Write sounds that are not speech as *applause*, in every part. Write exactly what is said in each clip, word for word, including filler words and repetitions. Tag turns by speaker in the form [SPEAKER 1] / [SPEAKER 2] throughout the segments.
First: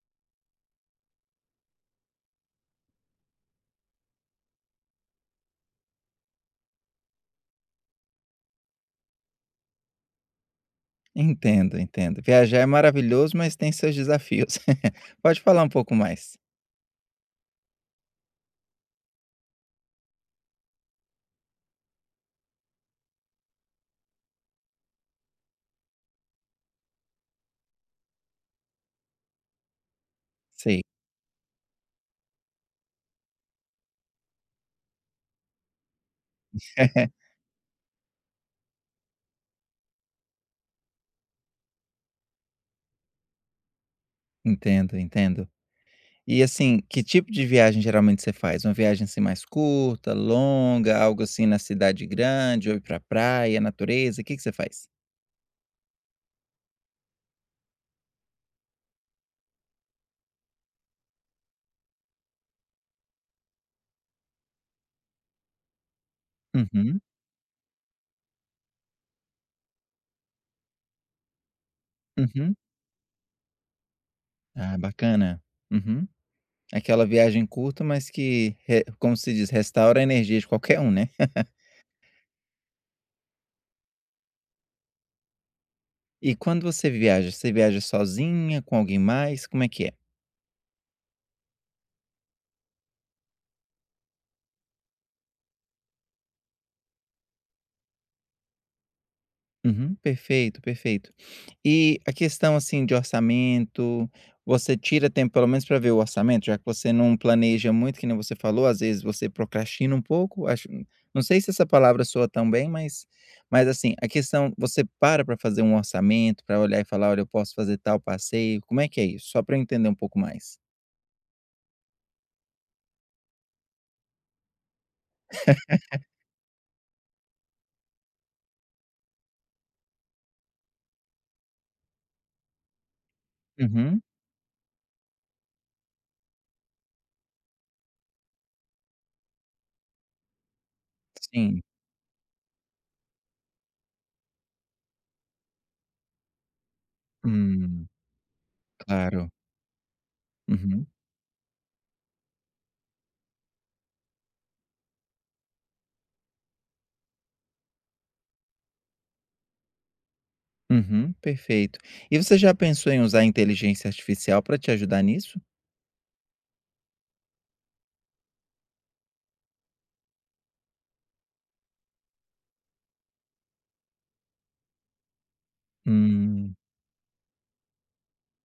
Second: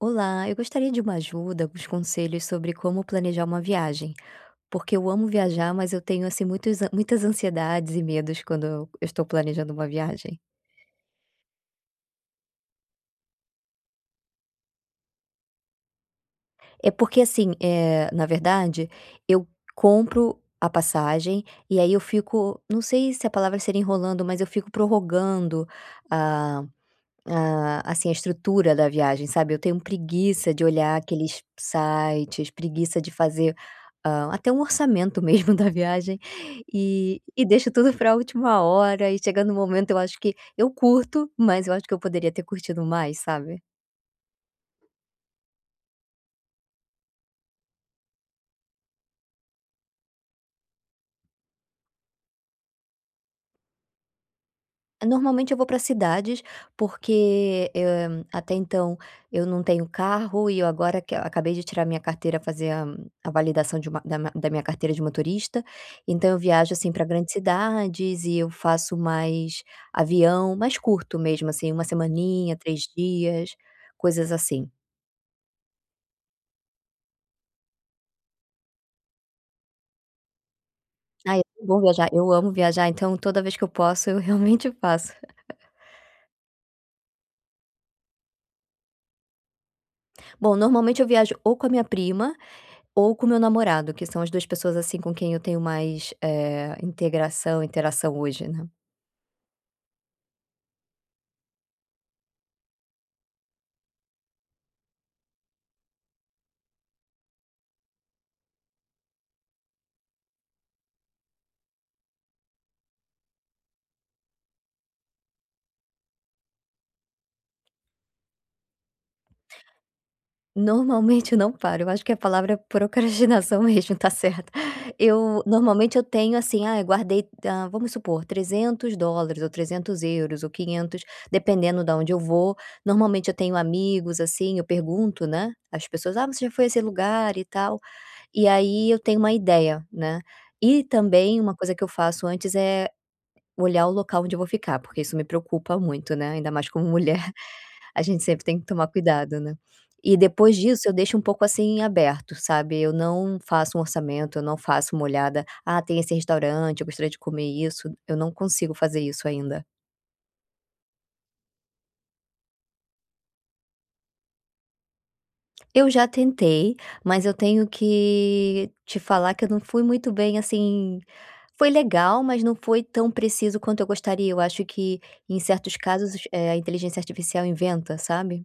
[SPEAKER 1] Olá, eu gostaria de uma ajuda, alguns conselhos sobre como planejar uma viagem, porque eu amo viajar, mas eu tenho assim muitos, an- muitas ansiedades e medos quando eu estou planejando uma viagem.
[SPEAKER 2] Entendo, entendo. Viajar é maravilhoso, mas tem seus desafios. *laughs* Pode falar um pouco mais.
[SPEAKER 1] É porque assim, é, na verdade, eu compro a passagem e aí eu fico, não sei se a palavra seria enrolando, mas eu fico prorrogando. Ah, assim, a estrutura da viagem, sabe, eu tenho preguiça de
[SPEAKER 2] Sei.
[SPEAKER 1] olhar aqueles sites, preguiça de fazer, hã, até um orçamento mesmo *laughs* da viagem, e
[SPEAKER 2] *laughs*
[SPEAKER 1] e deixo tudo para a última hora e chegando no momento eu acho que eu curto, mas eu acho que eu poderia ter curtido mais, sabe?
[SPEAKER 2] Entendo, entendo. E, assim, que tipo de viagem geralmente você faz? Uma viagem, assim, mais curta, longa, algo assim na cidade grande, ou ir pra praia, natureza? O que que você faz?
[SPEAKER 1] Normalmente eu vou para cidades, porque, eh, até então eu não tenho carro e eu agora que acabei de tirar minha carteira, fazer a a validação de uma da ma da minha carteira de motorista, então eu viajo, assim,
[SPEAKER 2] Uhum,
[SPEAKER 1] para grandes cidades e eu faço mais avião, mais curto mesmo, assim, uma semaninha,
[SPEAKER 2] uhum.
[SPEAKER 1] três dias, coisas assim.
[SPEAKER 2] Ah, bacana. Uhum. Aquela viagem curta, mas que re como se diz, restaura a energia de qualquer um, né.
[SPEAKER 1] Ah, é tão bom viajar, eu amo viajar, então toda vez que eu posso eu *laughs* realmente faço.
[SPEAKER 2] *laughs* E quando você viaja, você viaja sozinha, com alguém mais? Como é que é?
[SPEAKER 1] Bom, normalmente eu viajo ou com a minha prima, ou com o meu namorado, que são as duas pessoas, assim, com quem eu tenho mais, eh, integração, interação hoje, né.
[SPEAKER 2] Uhum, perfeito, perfeito. E a questão, assim, de orçamento, você tira tempo pelo menos para ver o orçamento, já que você não planeja muito, que nem você falou, às vezes você procrastina um pouco, acho, não sei se essa palavra soa tão bem, mas mas assim, a questão, você para para fazer um orçamento, para olhar e falar: "Olha, eu posso fazer tal passeio", como é que é isso? Só para eu entender um pouco mais.
[SPEAKER 1] Normalmente eu não paro, eu acho que é a palavra é procrastinação *laughs* mesmo, tá certa. Eu normalmente eu tenho, assim, ah, eu guardei, ah, vamos supor, trezentos dólares ou trezentos euros ou quinhentos, dependendo da onde eu vou. Normalmente eu tenho
[SPEAKER 2] Uhum,
[SPEAKER 1] amigos, assim, eu pergunto, né, as pessoas: "Ah, você já foi a esse lugar e tal?". E aí eu tenho uma ideia, né. E também uma
[SPEAKER 2] sim.
[SPEAKER 1] coisa que eu faço antes é olhar o local onde eu vou ficar, porque isso me preocupa muito, né, ainda mais como mulher, *laughs*
[SPEAKER 2] Hum,
[SPEAKER 1] a gente sempre tem que tomar
[SPEAKER 2] claro.
[SPEAKER 1] cuidado, né. E depois
[SPEAKER 2] Uhum,
[SPEAKER 1] disso eu deixo um pouco, assim, aberto, sabe, eu não faço um orçamento, eu não faço uma olhada: "Ah, tem esse restaurante, eu gostaria de comer isso", eu não consigo fazer isso ainda.
[SPEAKER 2] uhum, perfeito. E você já pensou em usar a inteligência artificial para te ajudar nisso?
[SPEAKER 1] Eu já tentei, mas eu tenho que te falar que eu não fui muito bem, assim, foi legal, mas não foi tão preciso quanto eu gostaria, eu acho que em certos casos, eh, a
[SPEAKER 2] Hum.
[SPEAKER 1] inteligência artificial inventa, sabe.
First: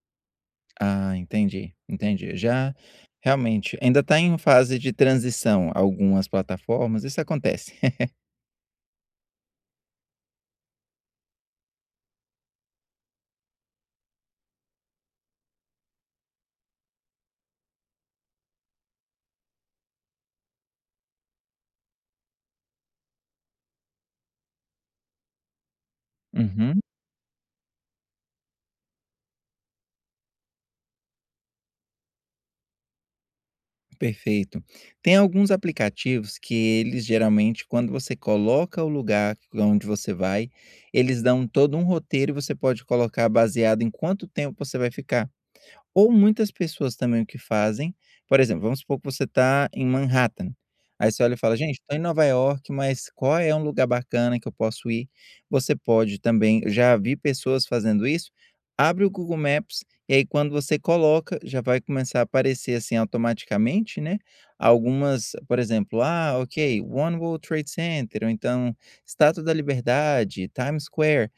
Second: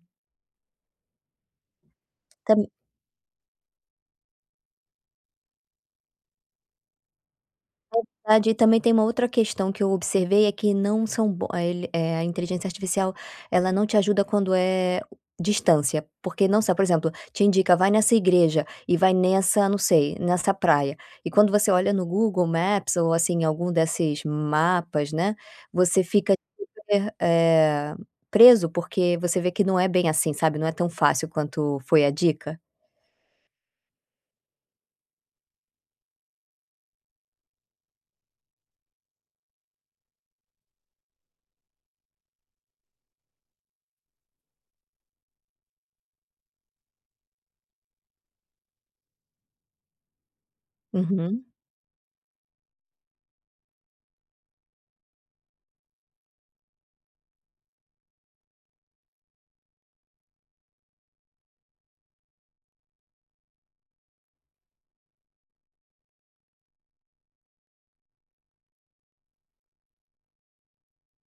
[SPEAKER 2] Ah, entendi, entendi. Já realmente ainda está em fase de transição algumas plataformas, isso acontece. *laughs*
[SPEAKER 1] Verdade, e também tem uma outra questão que eu observei, é que não são bo eh, ele eh, a inteligência artificial, ela não te ajuda quando é distância, porque não sabe, por exemplo, te indica: "Vai nessa igreja e vai nessa, não sei, nessa praia". E quando você olha no Google Maps ou, assim, algum desses mapas, né, você fica
[SPEAKER 2] Uhum,
[SPEAKER 1] super, eh, preso, porque você vê que não é bem assim, sabe, não é tão fácil quanto foi a dica.
[SPEAKER 2] perfeito. Tem alguns aplicativos que eles geralmente quando você coloca o lugar onde você vai, eles dão todo um roteiro e você pode colocar baseado em quanto tempo você vai ficar. Ou muitas pessoas também o que fazem, por exemplo, vamos supor que você está em Manhattan, aí você olha e
[SPEAKER 1] Uhum.
[SPEAKER 2] fala: "Gente, estou em Nova York, mas qual é um lugar bacana que eu posso ir?". Você pode também, eu já vi pessoas fazendo isso, abre o Google Maps, e aí quando você coloca, já vai começar a aparecer, assim, automaticamente, né, algumas, por exemplo, ah, ok, One World Trade Center, ou então Estátua da Liberdade, Times Square.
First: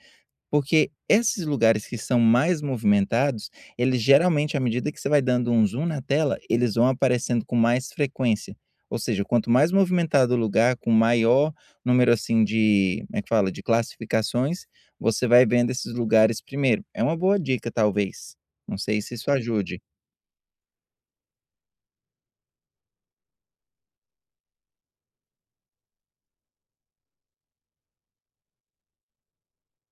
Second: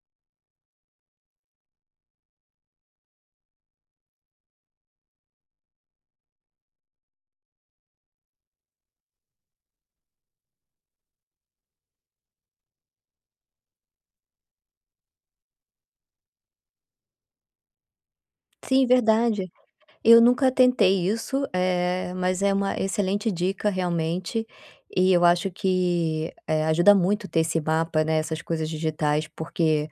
[SPEAKER 2] Porque esses lugares que são mais movimentados, eles geralmente, à medida que você vai dando um zoom na tela, eles vão aparecendo com mais frequência. Ou seja, quanto mais movimentado o lugar, com maior número assim de, como é que fala, de classificações, você vai vendo esses lugares primeiro. É uma boa dica, talvez. Não
[SPEAKER 1] Sim,
[SPEAKER 2] sei se isso
[SPEAKER 1] verdade.
[SPEAKER 2] ajude.
[SPEAKER 1] Eu nunca tentei isso, eh, mas é uma excelente dica realmente, e eu acho que, eh, ajuda muito ter esse mapa, né, essas coisas digitais, porque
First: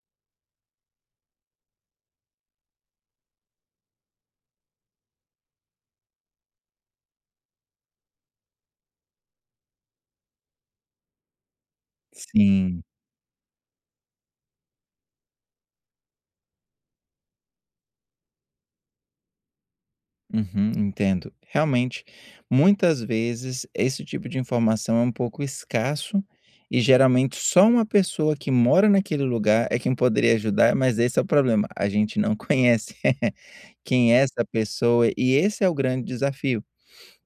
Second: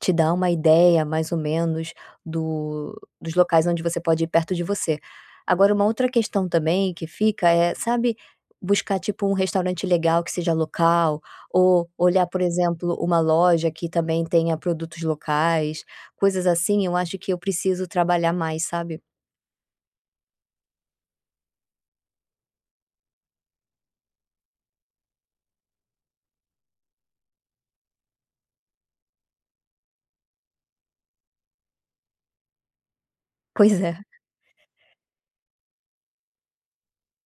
[SPEAKER 1] te dá uma ideia mais ou menos do dos locais onde você pode ir perto de você. Agora uma outra questão também que fica é, sabe, buscar tipo um restaurante legal que seja local, ou olhar, por
[SPEAKER 2] Sim.
[SPEAKER 1] exemplo, uma loja que também tenha produtos locais, coisas assim, eu acho que eu preciso trabalhar mais, sabe?
[SPEAKER 2] Uhum, entendo. Realmente, muitas vezes esse tipo de informação é um pouco escasso e geralmente só uma pessoa que mora naquele lugar é quem poderia ajudar, mas esse é o problema, a gente não *laughs* conhece
[SPEAKER 1] Pois é.
[SPEAKER 2] quem é essa pessoa e esse é o grande desafio.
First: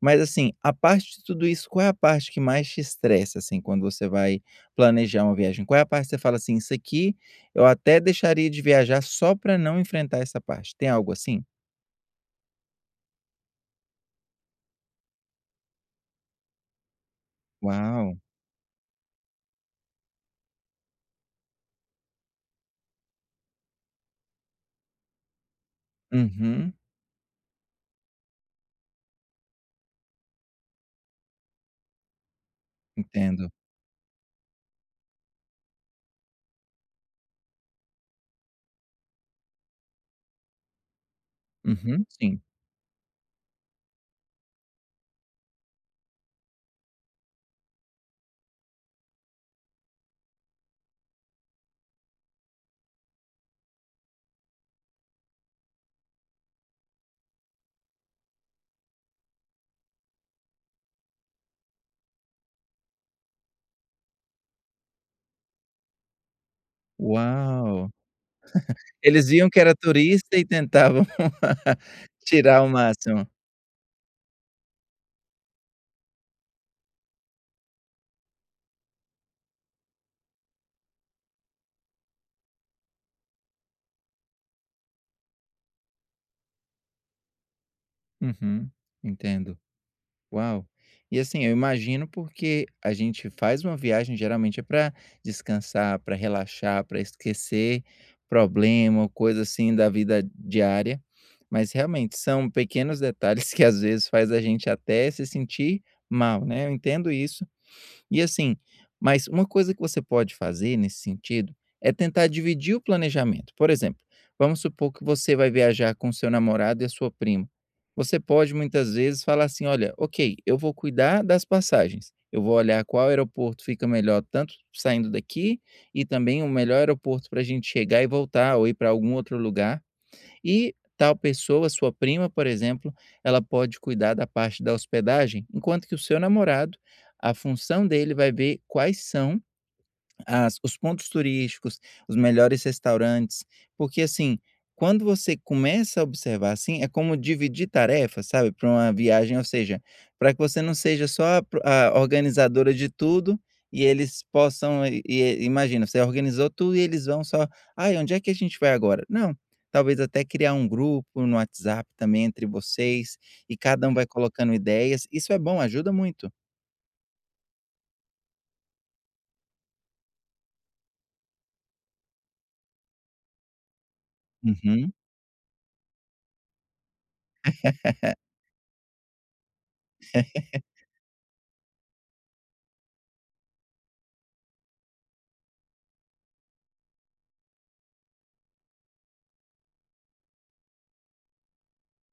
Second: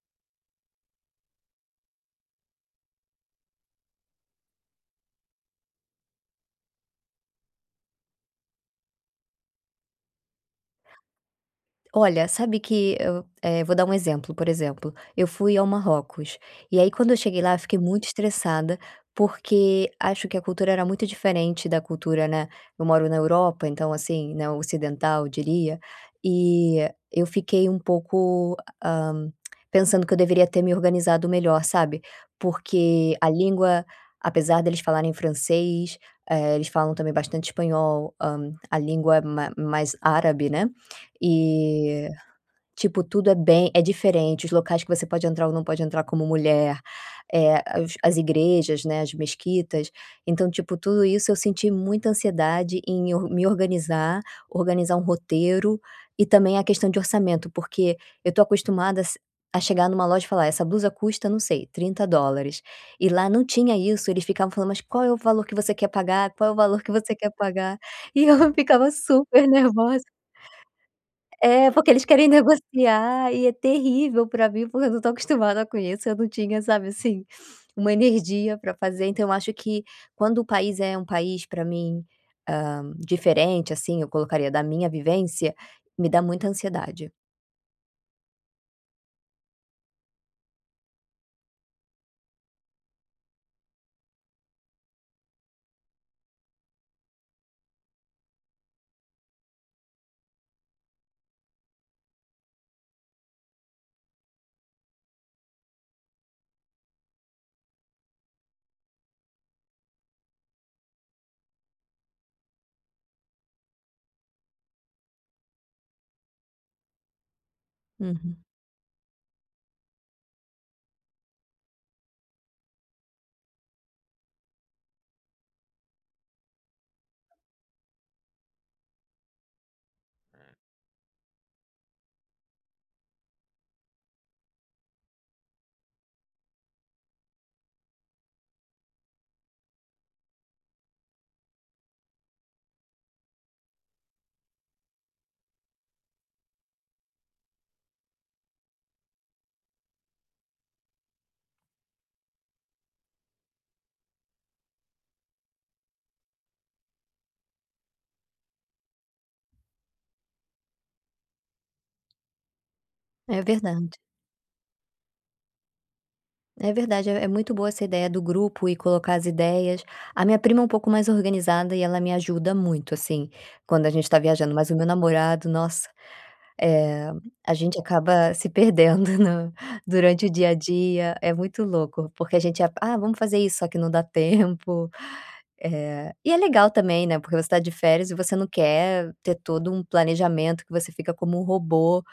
[SPEAKER 2] Mas assim, a parte de tudo isso, qual é a parte que mais te estressa, assim, quando você vai planejar uma viagem? Qual é a parte que você fala assim, isso aqui eu até deixaria de viajar só para não enfrentar essa parte? Tem algo assim?
[SPEAKER 1] Olha, sabe que eu, eh, vou dar um exemplo, por exemplo, eu fui ao Marrocos, e aí quando eu cheguei lá eu fiquei muito
[SPEAKER 2] Uau!
[SPEAKER 1] estressada, porque acho que a cultura era muito diferente da cultura, né, eu moro na Europa, então assim, né, ocidental eu diria,
[SPEAKER 2] Uhum.
[SPEAKER 1] e eu fiquei um pouco, hã, pensando que eu deveria ter me organizado melhor, sabe, porque a
[SPEAKER 2] Entendo.
[SPEAKER 1] língua, apesar deles falarem francês, eh, eles falam também bastante espanhol, hã, a língua é ma mais árabe, né,
[SPEAKER 2] Uhum,
[SPEAKER 1] e,
[SPEAKER 2] sim.
[SPEAKER 1] tipo, tudo é bem é diferente, os locais que você pode entrar ou não pode entrar como mulher, é os as igrejas, né, as mesquitas. Então, tipo, tudo isso eu senti muita ansiedade em or me organizar, organizar um roteiro e também a questão de orçamento, porque eu tô acostumada a se a chegar numa loja e falar: "Essa blusa custa, não sei, trinta dólares". E lá não tinha isso, eles ficavam falando: "Mas qual é o valor que você quer pagar? Qual é o valor que você quer pagar?".
[SPEAKER 2] Uau!
[SPEAKER 1] E eu *laughs* ficava
[SPEAKER 2] Eles
[SPEAKER 1] super
[SPEAKER 2] viam que era
[SPEAKER 1] nervosa.
[SPEAKER 2] turista e tentavam
[SPEAKER 1] É,
[SPEAKER 2] *laughs*
[SPEAKER 1] porque eles querem
[SPEAKER 2] tirar o máximo.
[SPEAKER 1] negociar e é terrível pra mim, porque eu não tô acostumada com isso, eu não tinha, sabe, assim, uma energia pra fazer. Então eu acho que quando o país é um país pra mim, hã, diferente, assim, eu colocaria da minha vivência, me dá muita ansiedade.
[SPEAKER 2] Uhum, entendo. Uau! E, assim, eu imagino porque a gente faz uma viagem geralmente é para descansar, para relaxar, para esquecer problema ou coisa, assim, da vida diária, mas realmente são pequenos detalhes *laughs* que às vezes faz a gente até se sentir mal, né, eu entendo isso. E assim, mas uma coisa que você pode fazer nesse sentido é tentar dividir o planejamento. Por exemplo, vamos supor que você vai viajar com seu namorado e a sua prima. Você
[SPEAKER 1] Uhum.
[SPEAKER 2] pode muitas vezes falar assim: olha, ok, eu vou cuidar das passagens. Eu vou olhar qual aeroporto fica melhor, tanto saindo daqui, e também o melhor aeroporto para a gente chegar e voltar, ou ir para algum outro lugar. E tal pessoa, sua prima, por exemplo, ela pode cuidar da parte da hospedagem, enquanto que o seu namorado, a função dele vai ver quais são as os pontos turísticos, os melhores restaurantes, porque, assim, quando você começa a observar assim, é como dividir tarefas, sabe, para uma viagem, ou seja, para que você não seja só a pro a organizadora de tudo e eles possam e e imagina, você organizou tudo e eles vão só: "Ai, onde é que a gente vai agora?". Não, talvez até criar um grupo no WhatsApp também entre vocês
[SPEAKER 1] É
[SPEAKER 2] e cada
[SPEAKER 1] verdade,
[SPEAKER 2] um vai colocando ideias, isso é bom, ajuda muito.
[SPEAKER 1] é verdade, é é muito boa essa ideia do grupo e colocar as ideias. A minha prima é um pouco mais organizada e ela me ajuda muito, assim, quando a gente tá viajando, mas o meu
[SPEAKER 2] Uhum.
[SPEAKER 1] namorado, nossa. Eh, a gente
[SPEAKER 2] *laughs*
[SPEAKER 1] acaba se perdendo *laughs* no durante o dia a dia, é muito louco, porque a gente a "Ah, vamos fazer isso", só que não dá tempo. Eh, e é legal também, né, porque você está de férias e você não quer ter todo um planejamento que você fica como um robô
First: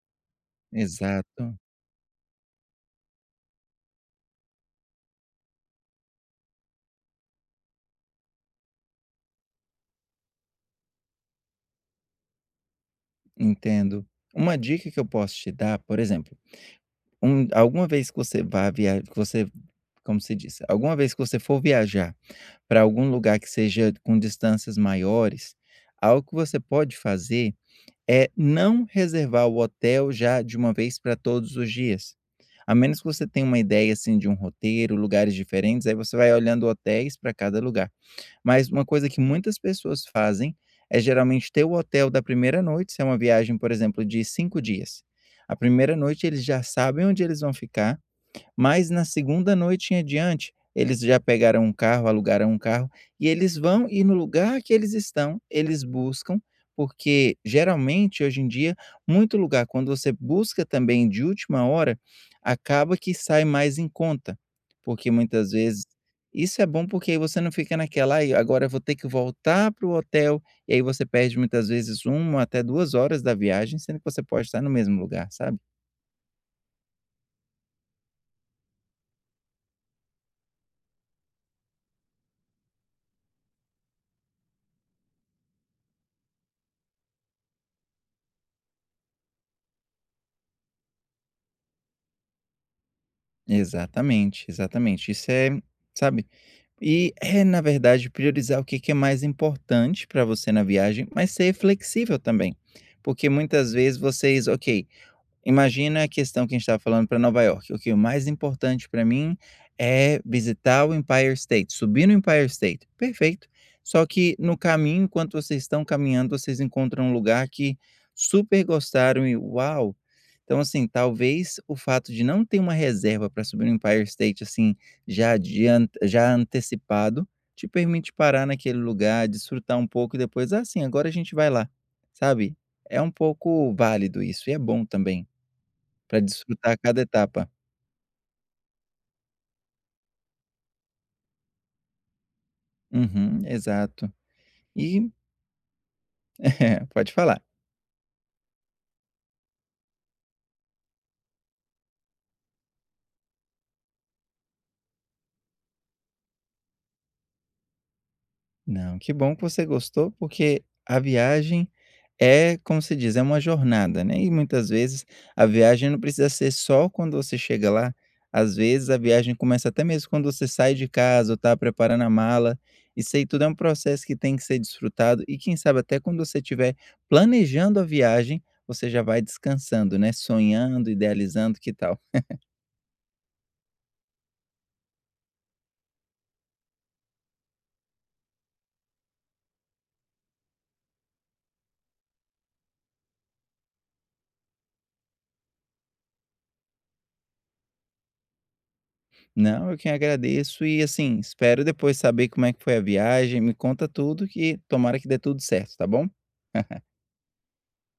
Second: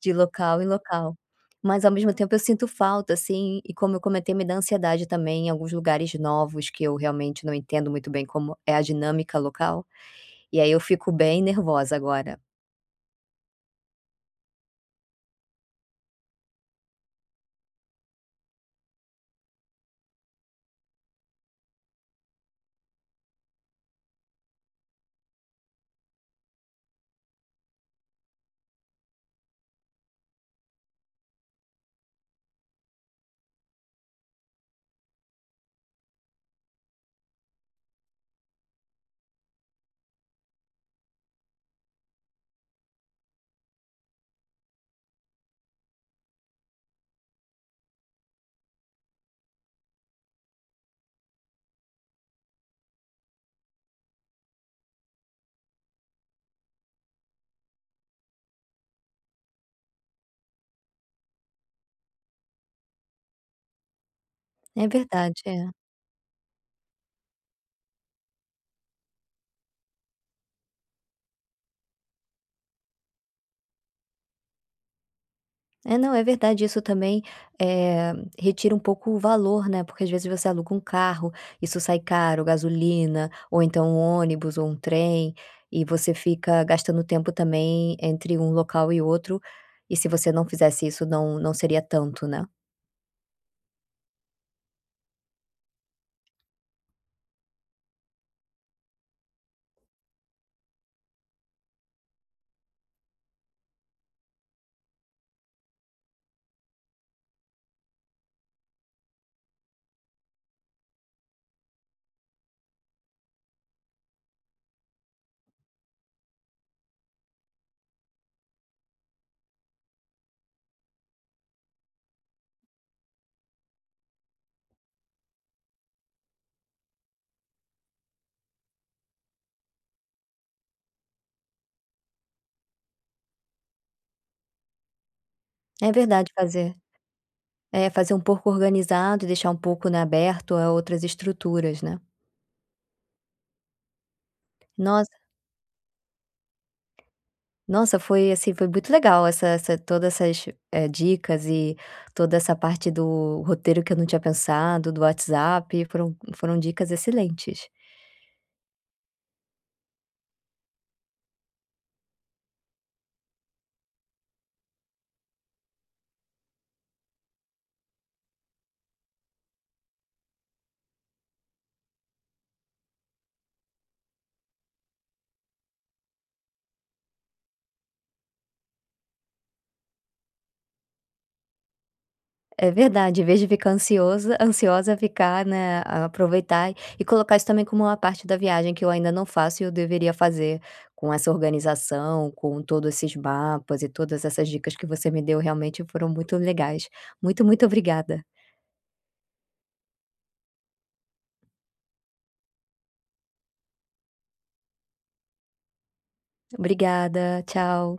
[SPEAKER 1] de local em local.
[SPEAKER 2] Exato.
[SPEAKER 1] Mas ao mesmo tempo eu sinto falta, assim, e como eu comentei, me dá ansiedade também em alguns lugares novos que eu realmente não entendo muito bem como é a dinâmica local, e aí eu fico bem nervosa agora.
[SPEAKER 2] Entendo. Uma dica que eu posso te dar, por exemplo, um alguma vez que você vá via que você como se diz, alguma vez que você for viajar para algum lugar que seja com distâncias maiores, algo que você pode fazer é não reservar o hotel já de uma vez para todos os dias. A menos que você tenha uma ideia, assim, de um roteiro, lugares diferentes, aí você vai olhando hotéis para cada lugar. Mas uma coisa que muitas pessoas fazem é geralmente ter o hotel da primeira noite, se é uma viagem, por exemplo, de cinco dias. A primeira noite eles já sabem onde eles vão ficar, mas na segunda noite em adiante, eles já pegaram um carro, alugaram um carro e eles vão e no lugar que eles estão, eles buscam, porque geralmente hoje em dia, muito lugar quando você busca também de última hora, acaba que sai mais em conta,
[SPEAKER 1] É
[SPEAKER 2] porque
[SPEAKER 1] verdade,
[SPEAKER 2] muitas
[SPEAKER 1] é.
[SPEAKER 2] vezes isso é bom porque aí você não fica naquela: "Ai, agora eu vou ter que voltar para o hotel", e aí você perde muitas vezes uma até duas horas da viagem, sendo que você pode estar no mesmo lugar, sabe?
[SPEAKER 1] É, não, é verdade, isso também, eh, retira um pouco o valor, né, porque às vezes você aluga um carro, isso sai caro, gasolina, ou então um ônibus ou um trem, e você fica gastando tempo também entre um local e outro, e se você não fizesse isso não não seria tanto, né.
[SPEAKER 2] Exatamente, exatamente. Isso é, sabe? E é, na verdade, priorizar o que que é mais importante para você na viagem, mas ser flexível também. Porque muitas vezes vocês, ok, imagina a questão que a gente estava falando para Nova Iorque, ok, o mais importante para mim é visitar o Empire State, subir no Empire State, perfeito. Só que no caminho, enquanto vocês estão caminhando, vocês encontram um lugar que super gostaram e uau! Então, assim, talvez o fato de não ter uma reserva para subir no Empire State, assim, já adianta, já antecipado, te permite parar naquele lugar, desfrutar um pouco e depois, ah, sim, agora a gente vai lá, sabe? É um pouco válido isso e é bom também
[SPEAKER 1] É
[SPEAKER 2] para
[SPEAKER 1] verdade, fazer
[SPEAKER 2] desfrutar cada etapa.
[SPEAKER 1] é, fazer um pouco organizado e deixar um pouco, né, aberto a outras estruturas, né.
[SPEAKER 2] Uhum, exato. E
[SPEAKER 1] Nossa.
[SPEAKER 2] *laughs* pode falar.
[SPEAKER 1] Nossa, foi assim, foi muito legal essa essa todas essas, eh, dicas e toda essa parte do roteiro que eu não tinha pensado, do WhatsApp, foram foram dicas excelentes.
[SPEAKER 2] Não, que bom que você gostou, porque a viagem é, como se diz, é uma jornada, né, e muitas vezes a viagem não precisa ser só quando você chega lá, às vezes a viagem começa até mesmo quando você sai de casa ou tá preparando a mala, isso aí tudo é um processo que tem que ser desfrutado e quem sabe até quando você estiver planejando a viagem, você já vai descansando, né, sonhando, idealizando, que tal?
[SPEAKER 1] É verdade, em vez de ficar ansiosa ansiosa, ficar, né, a- aproveitar e e colocar isso também como uma parte da viagem que eu ainda não faço e eu deveria fazer, com essa organização, com todos esses mapas e todas essas dicas que você me deu, realmente foram muito legais. Muito, muito obrigada.
[SPEAKER 2] Não, eu que agradeço e, assim, espero depois saber como é que foi a viagem, me conta tudo que tomara que dê tudo certo, tá bom? *laughs*
[SPEAKER 1] Obrigada, tchau.